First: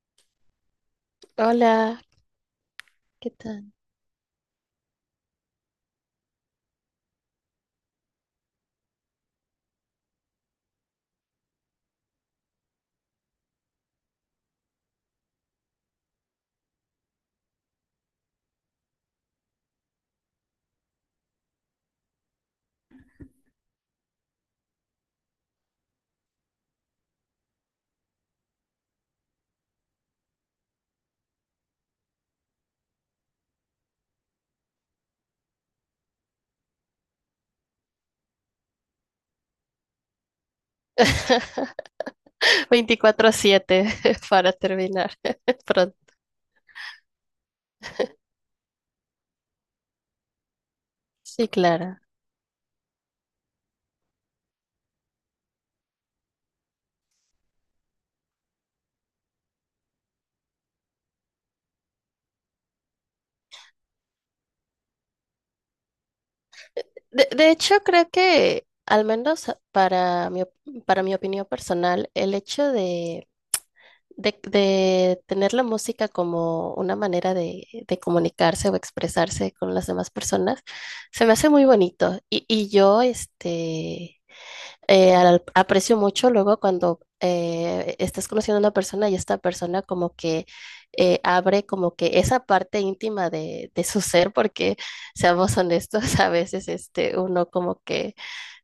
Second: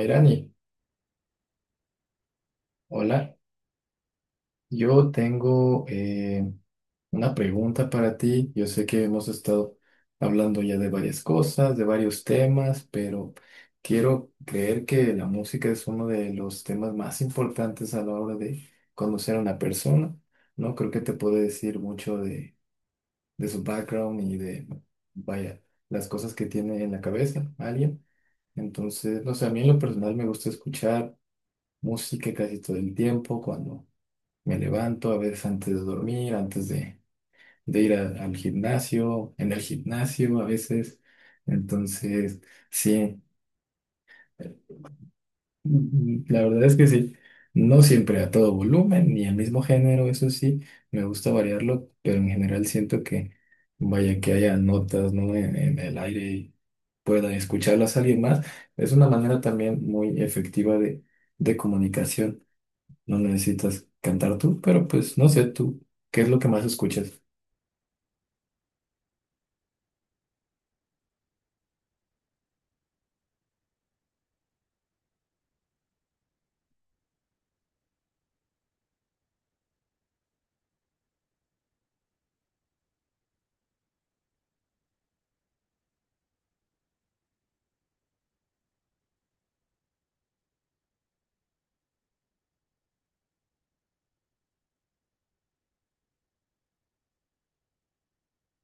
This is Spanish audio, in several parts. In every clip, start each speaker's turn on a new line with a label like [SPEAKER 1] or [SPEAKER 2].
[SPEAKER 1] Irani,
[SPEAKER 2] Hola, ¿qué
[SPEAKER 1] hola.
[SPEAKER 2] tal?
[SPEAKER 1] Yo tengo una pregunta para ti. Yo sé que hemos estado hablando ya de varias cosas, de varios temas, pero quiero creer que la música es uno de los temas más importantes a la hora de conocer a una persona, ¿no? Creo que te puede decir mucho de su background y de, vaya, las cosas que tiene en la cabeza alguien. Entonces, no sé, a mí en lo personal me gusta escuchar música casi todo el tiempo cuando me levanto, a veces antes de dormir, antes de ir al gimnasio, en el gimnasio a veces. Entonces, sí,
[SPEAKER 2] 24/7 para
[SPEAKER 1] eh,
[SPEAKER 2] terminar pronto.
[SPEAKER 1] la verdad es que sí. No siempre a todo volumen ni al mismo género, eso sí, me gusta
[SPEAKER 2] Sí,
[SPEAKER 1] variarlo,
[SPEAKER 2] claro.
[SPEAKER 1] pero en general siento que, vaya, que haya notas, ¿no?, en el aire y pueda escucharlas a alguien más. Es una manera también muy efectiva de comunicación. No necesitas cantar tú, pero pues no sé tú, ¿qué es lo que más escuchas?
[SPEAKER 2] De hecho, creo que, al menos para mi, para mi opinión personal, el hecho de tener la música como una manera de comunicarse o expresarse con las demás personas, se me hace muy bonito. Y yo, aprecio mucho luego cuando estás conociendo a una persona y esta persona como que abre como que esa parte íntima de su ser, porque seamos honestos, a veces este, uno como que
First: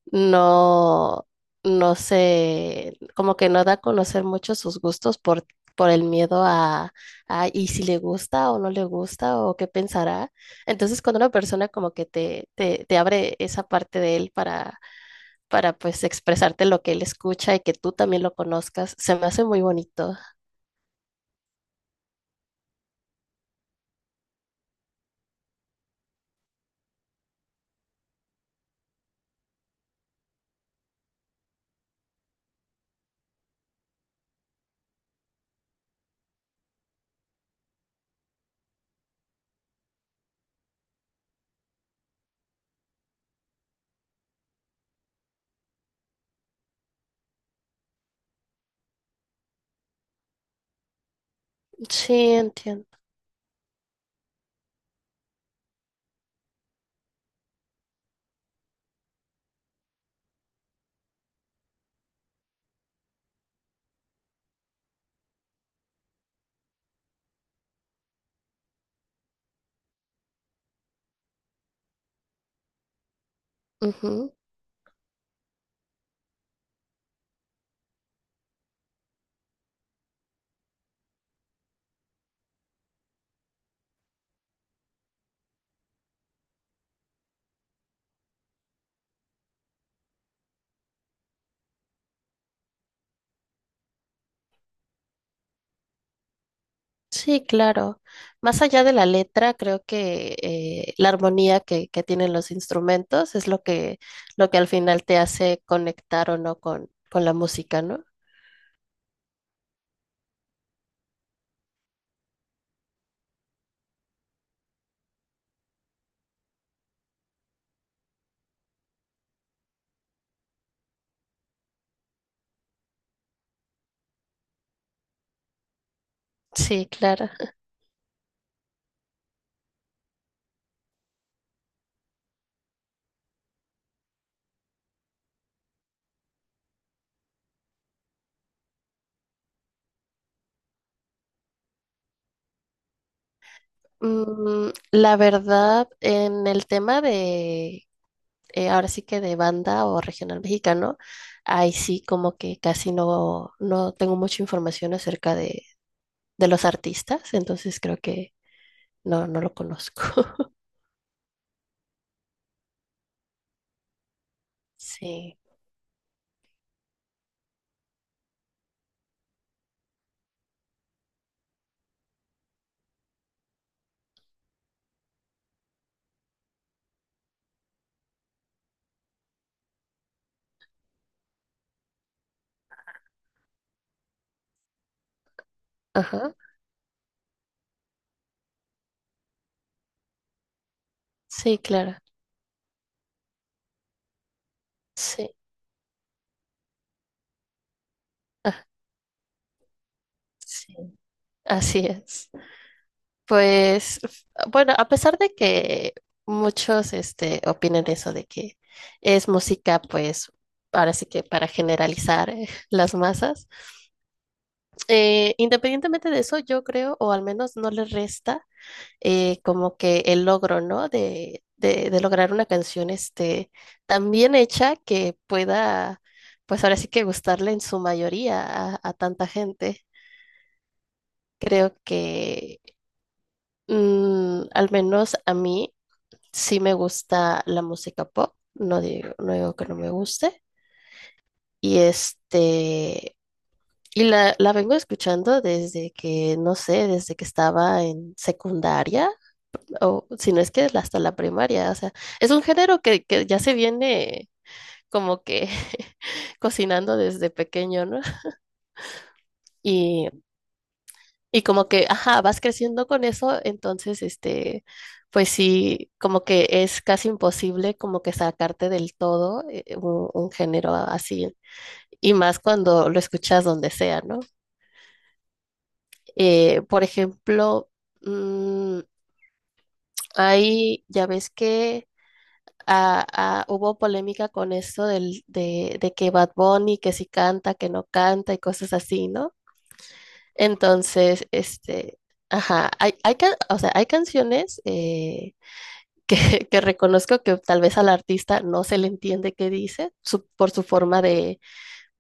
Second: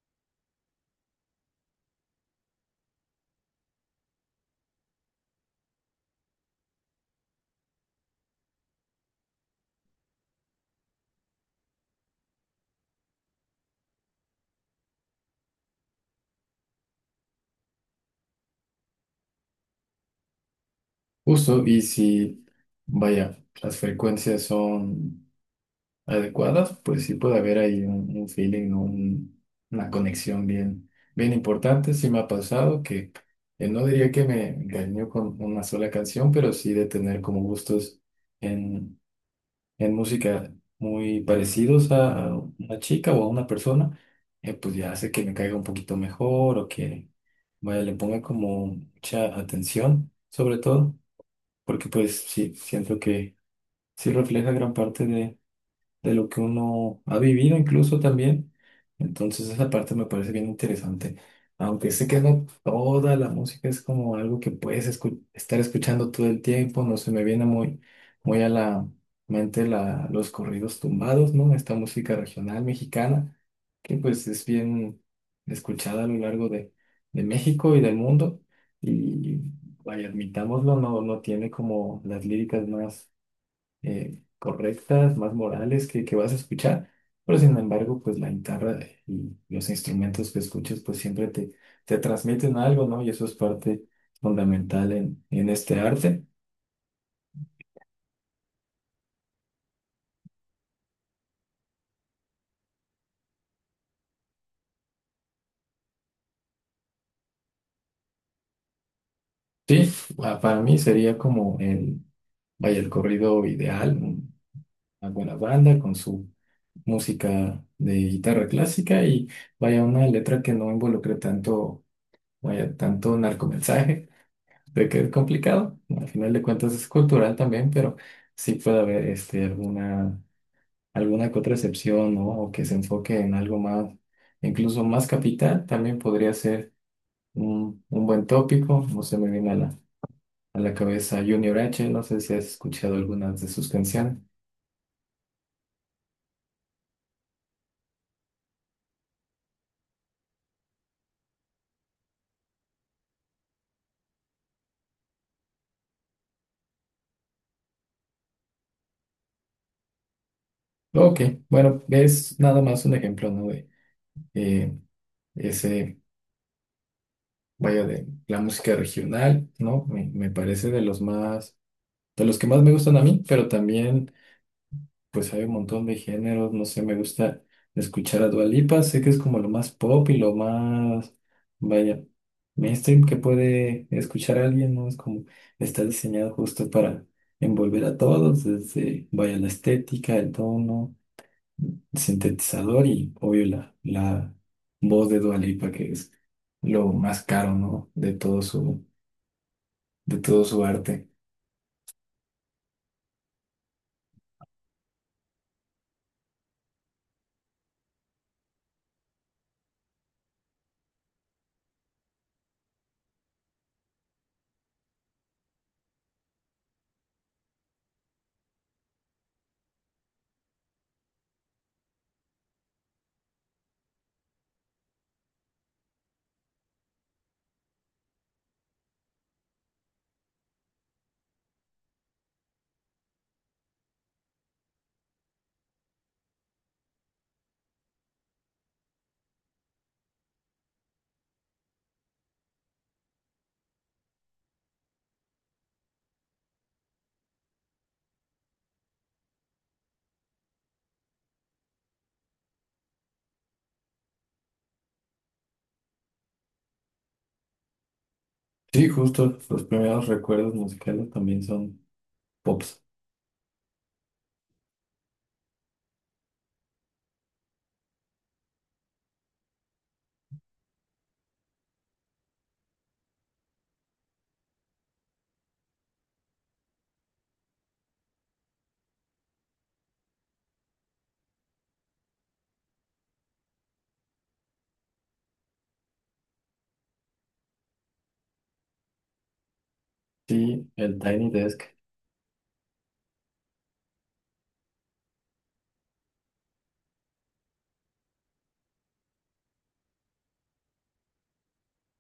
[SPEAKER 2] no, no se, como que no da a conocer mucho sus gustos por el miedo y si le gusta o no le gusta o qué pensará. Entonces cuando una persona como que te abre esa parte de él para pues expresarte lo que él escucha y que tú también lo conozcas. Se me hace muy bonito.
[SPEAKER 1] Justo, y si, vaya, las frecuencias son adecuadas, pues sí puede haber ahí un feeling, ¿no?, una conexión bien, bien importante. Sí me ha pasado que no diría que me engañó con una sola canción, pero sí de tener como gustos en música muy parecidos a una chica o a una persona. Pues ya hace que me caiga un poquito mejor o que, vaya, le ponga como mucha atención, sobre todo porque pues
[SPEAKER 2] Sí,
[SPEAKER 1] sí,
[SPEAKER 2] entiendo.
[SPEAKER 1] siento que sí refleja gran parte de lo que uno ha vivido incluso también. Entonces esa parte me parece bien interesante. Aunque sé que no toda la música es como algo que puedes estar escuchando todo el tiempo, no se me viene muy, muy a la mente la, los corridos tumbados, ¿no? Esta música regional mexicana, que pues
[SPEAKER 2] Ujú.
[SPEAKER 1] es bien escuchada a lo largo de México y del mundo. Y, vaya, admitámoslo, no tiene como las líricas más correctas, más morales que vas a escuchar, pero sin embargo, pues la guitarra y los instrumentos que escuches, pues siempre te, te transmiten algo, ¿no? Y eso es parte fundamental en este arte.
[SPEAKER 2] Sí, claro. Más allá de la letra, creo que la armonía que tienen los instrumentos es lo que al final te hace conectar o no con, con la música, ¿no?
[SPEAKER 1] Sí, para mí sería como el, vaya, el corrido ideal, una buena banda con su música de guitarra clásica y, vaya, una letra que no involucre tanto, vaya, tanto narcomensaje, de que es complicado. Al final de cuentas es
[SPEAKER 2] Sí, claro.
[SPEAKER 1] cultural también, pero sí puede haber alguna, alguna que otra excepción, ¿no? O que se enfoque en algo más, incluso más capital, también podría ser un buen tópico. No se me viene a la cabeza Junior H, no sé si has escuchado algunas de sus canciones.
[SPEAKER 2] La verdad, en el tema de ahora sí que de banda o regional mexicano, ahí sí como que casi no, no tengo mucha información acerca de los artistas, entonces creo que no, no lo conozco.
[SPEAKER 1] Ok, bueno, es nada más un ejemplo, ¿no? De eh,
[SPEAKER 2] Sí,
[SPEAKER 1] ese, vaya, de la música regional, ¿no? Me parece de los más, de los que más me gustan a mí, pero también pues hay un montón de géneros, no sé, me gusta escuchar a Dua Lipa, sé que es como lo más pop y lo más, vaya, mainstream que puede escuchar alguien, ¿no? Es como, está diseñado
[SPEAKER 2] ajá,
[SPEAKER 1] justo para envolver a todos, desde, vaya, la estética, el tono,
[SPEAKER 2] sí, claro,
[SPEAKER 1] el sintetizador y, obvio, la voz de
[SPEAKER 2] sí,
[SPEAKER 1] Dua Lipa, que es lo más caro, ¿no?, de todo
[SPEAKER 2] ah,
[SPEAKER 1] su, de todo su
[SPEAKER 2] sí,
[SPEAKER 1] arte.
[SPEAKER 2] así es. Pues, bueno, a pesar de que muchos este, opinen eso de que es música, pues, ahora sí que para generalizar las masas. Eh, independientemente de eso, yo creo, o al menos no le resta como que el logro, ¿no? De lograr una canción este, tan bien hecha que pueda, pues ahora sí que gustarle en su mayoría a tanta gente. Creo que al menos a mí sí me gusta la música pop, no digo, no digo que no me guste. Y este, y la vengo escuchando desde que, no sé, desde que estaba en secundaria, o si no es que hasta la primaria. O sea, es un género que ya se viene como que cocinando desde pequeño, ¿no?
[SPEAKER 1] Sí, justo, los primeros
[SPEAKER 2] Y,
[SPEAKER 1] recuerdos musicales también
[SPEAKER 2] y como
[SPEAKER 1] son
[SPEAKER 2] que, ajá, vas
[SPEAKER 1] pops.
[SPEAKER 2] creciendo con eso, entonces, este, pues sí, como que es casi imposible como que sacarte del todo un género así, y más cuando lo escuchas donde sea, ¿no? Por ejemplo, mm, ahí ya ves que hubo polémica con esto de que Bad Bunny, que si canta, que no canta y cosas así, ¿no?
[SPEAKER 1] Sí, el
[SPEAKER 2] Entonces,
[SPEAKER 1] Tiny Desk.
[SPEAKER 2] este, ajá, hay, o sea, hay canciones que, que reconozco que tal vez al artista no se le entiende qué dice por su forma de,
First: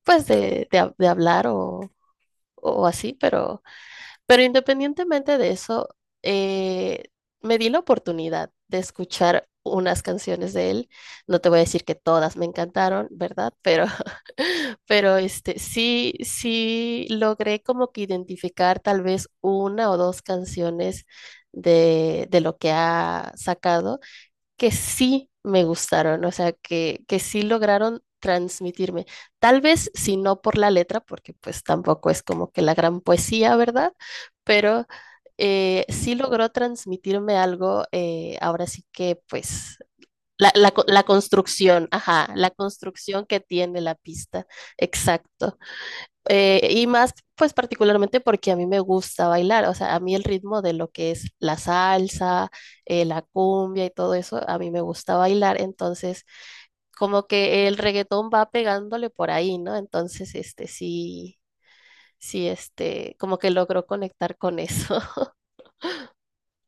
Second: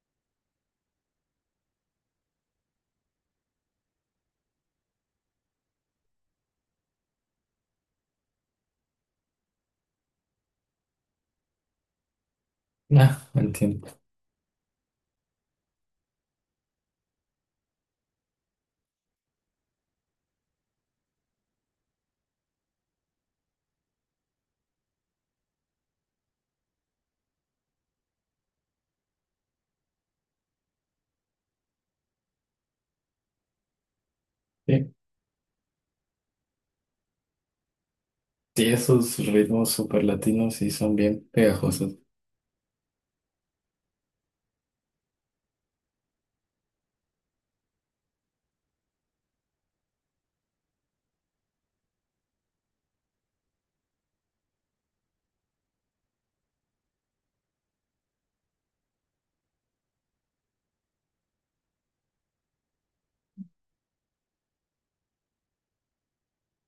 [SPEAKER 2] pues, de hablar o así, pero... Pero independientemente de eso, eh, me di la oportunidad de escuchar unas canciones de él. No te voy a decir que todas me encantaron,
[SPEAKER 1] Ah,
[SPEAKER 2] ¿verdad? Pero,
[SPEAKER 1] entiendo.
[SPEAKER 2] pero este, sí, sí logré como que identificar tal vez una o dos canciones de lo que ha sacado que sí me gustaron, o sea, que sí lograron transmitirme. Tal vez si no por la letra, porque pues tampoco es como que la gran poesía, ¿verdad? Pero
[SPEAKER 1] Sí,
[SPEAKER 2] sí logró transmitirme algo,
[SPEAKER 1] sí,
[SPEAKER 2] ahora sí
[SPEAKER 1] esos
[SPEAKER 2] que
[SPEAKER 1] ritmos
[SPEAKER 2] pues
[SPEAKER 1] super latinos sí son
[SPEAKER 2] la
[SPEAKER 1] bien
[SPEAKER 2] construcción,
[SPEAKER 1] pegajosos.
[SPEAKER 2] ajá, la construcción que tiene la pista, exacto. Y más, pues particularmente porque a mí me gusta bailar, o sea, a mí el ritmo de lo que es la salsa, la cumbia y todo eso, a mí me gusta bailar, entonces como que el reggaetón va pegándole por ahí, ¿no? Entonces, este, sí, sí, este, como que logró conectar con eso.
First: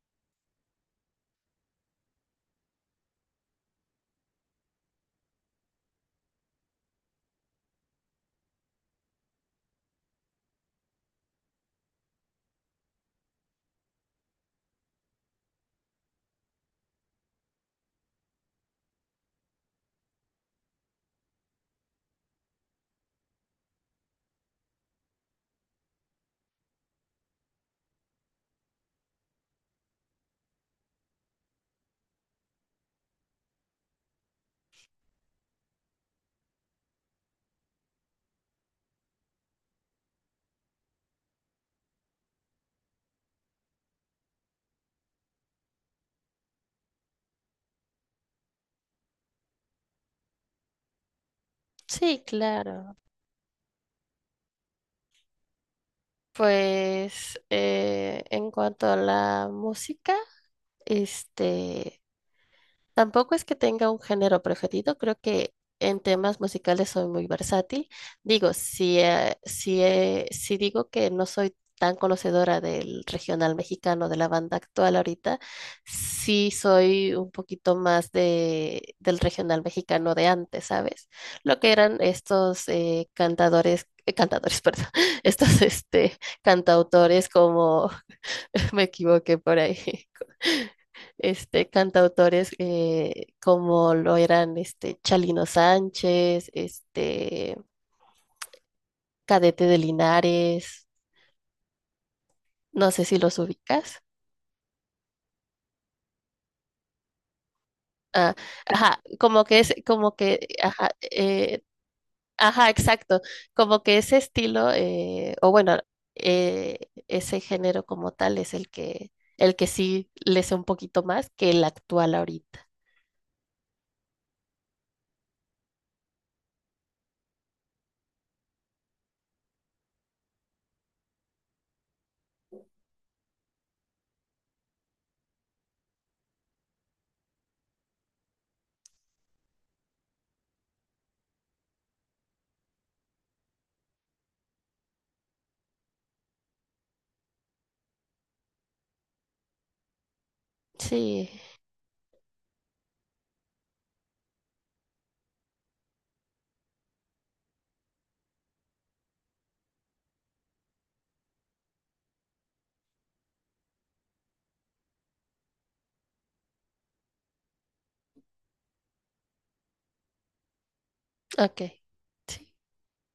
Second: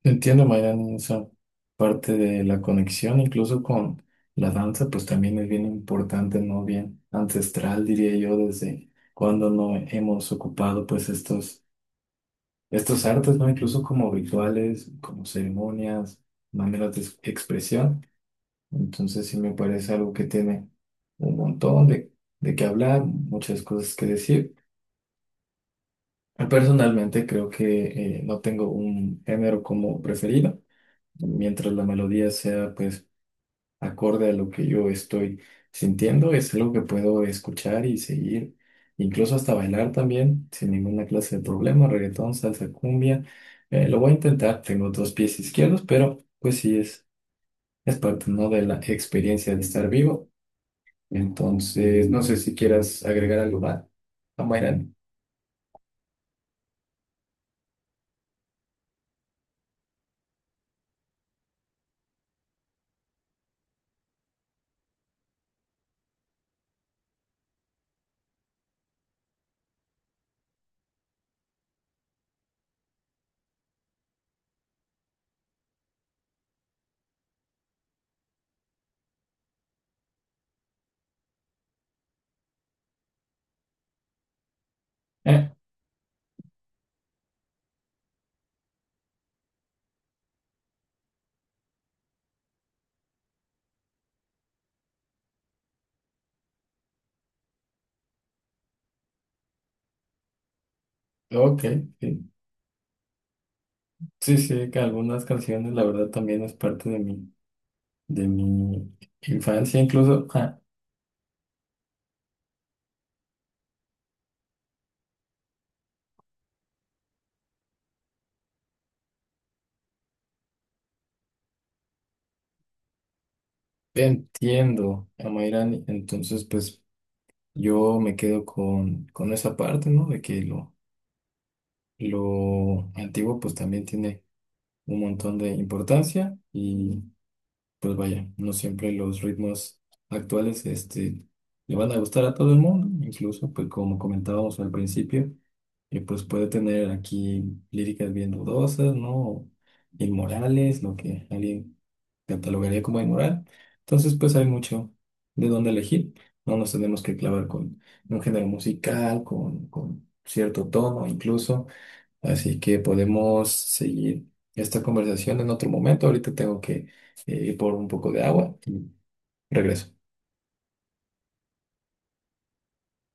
[SPEAKER 1] Entiendo, Mayran, esa parte de la conexión, incluso con la danza, pues también es bien importante, ¿no? Bien ancestral, diría yo, desde cuando no hemos ocupado, pues, estos, estos artes, ¿no? Incluso como rituales, como ceremonias, maneras de expresión. Entonces, sí me parece algo que tiene un montón de qué hablar, muchas cosas que decir. Personalmente creo que, no tengo un género como preferido. Mientras la melodía sea pues acorde a lo que yo estoy sintiendo, es algo que puedo escuchar y seguir, incluso hasta bailar también, sin ninguna clase de problema, reggaetón, salsa, cumbia. Lo voy a intentar, tengo dos pies izquierdos, pero pues sí es parte, ¿no?, de la experiencia de estar vivo. Entonces,
[SPEAKER 2] Sí,
[SPEAKER 1] no sé si
[SPEAKER 2] claro.
[SPEAKER 1] quieras agregar algo más, Mayran.
[SPEAKER 2] Pues en cuanto a la música, este... Tampoco es que tenga un género preferido, creo que en temas musicales soy muy versátil. Digo, si digo que no soy tan conocedora del regional mexicano, de la banda actual ahorita, sí soy un poquito más de, del regional mexicano de antes, ¿sabes? Lo que eran estos cantadores, perdón,
[SPEAKER 1] Eh,
[SPEAKER 2] estos este, cantautores como me equivoqué por ahí este, cantautores como lo eran este, Chalino Sánchez, este, Cadete de Linares,
[SPEAKER 1] ok, sí.
[SPEAKER 2] no sé si los ubicas.
[SPEAKER 1] Sí, sí, que algunas canciones, la verdad, también es parte de
[SPEAKER 2] Ah,
[SPEAKER 1] mi
[SPEAKER 2] ajá, como que es,
[SPEAKER 1] infancia,
[SPEAKER 2] como
[SPEAKER 1] incluso,
[SPEAKER 2] que,
[SPEAKER 1] ah,
[SPEAKER 2] ajá, ajá, exacto, como que ese estilo, o bueno, eh, ese género como tal es el que sí le sé un poquito más que el actual ahorita.
[SPEAKER 1] entiendo a Mayrani, entonces pues yo me quedo con esa parte, ¿no? De que lo antiguo pues también tiene un montón de importancia, pues vaya, no siempre los ritmos actuales le van a gustar a todo el mundo, incluso pues como comentábamos al principio, pues puede tener aquí líricas bien dudosas, ¿no? Inmorales, lo que
[SPEAKER 2] Sí,
[SPEAKER 1] alguien catalogaría como inmoral. Entonces pues hay mucho de dónde elegir, no nos tenemos que clavar con un género musical, con cierto tono incluso. Así que podemos seguir esta conversación en otro momento. Ahorita tengo que ir por un poco de agua y regreso.
[SPEAKER 2] ok. Sí.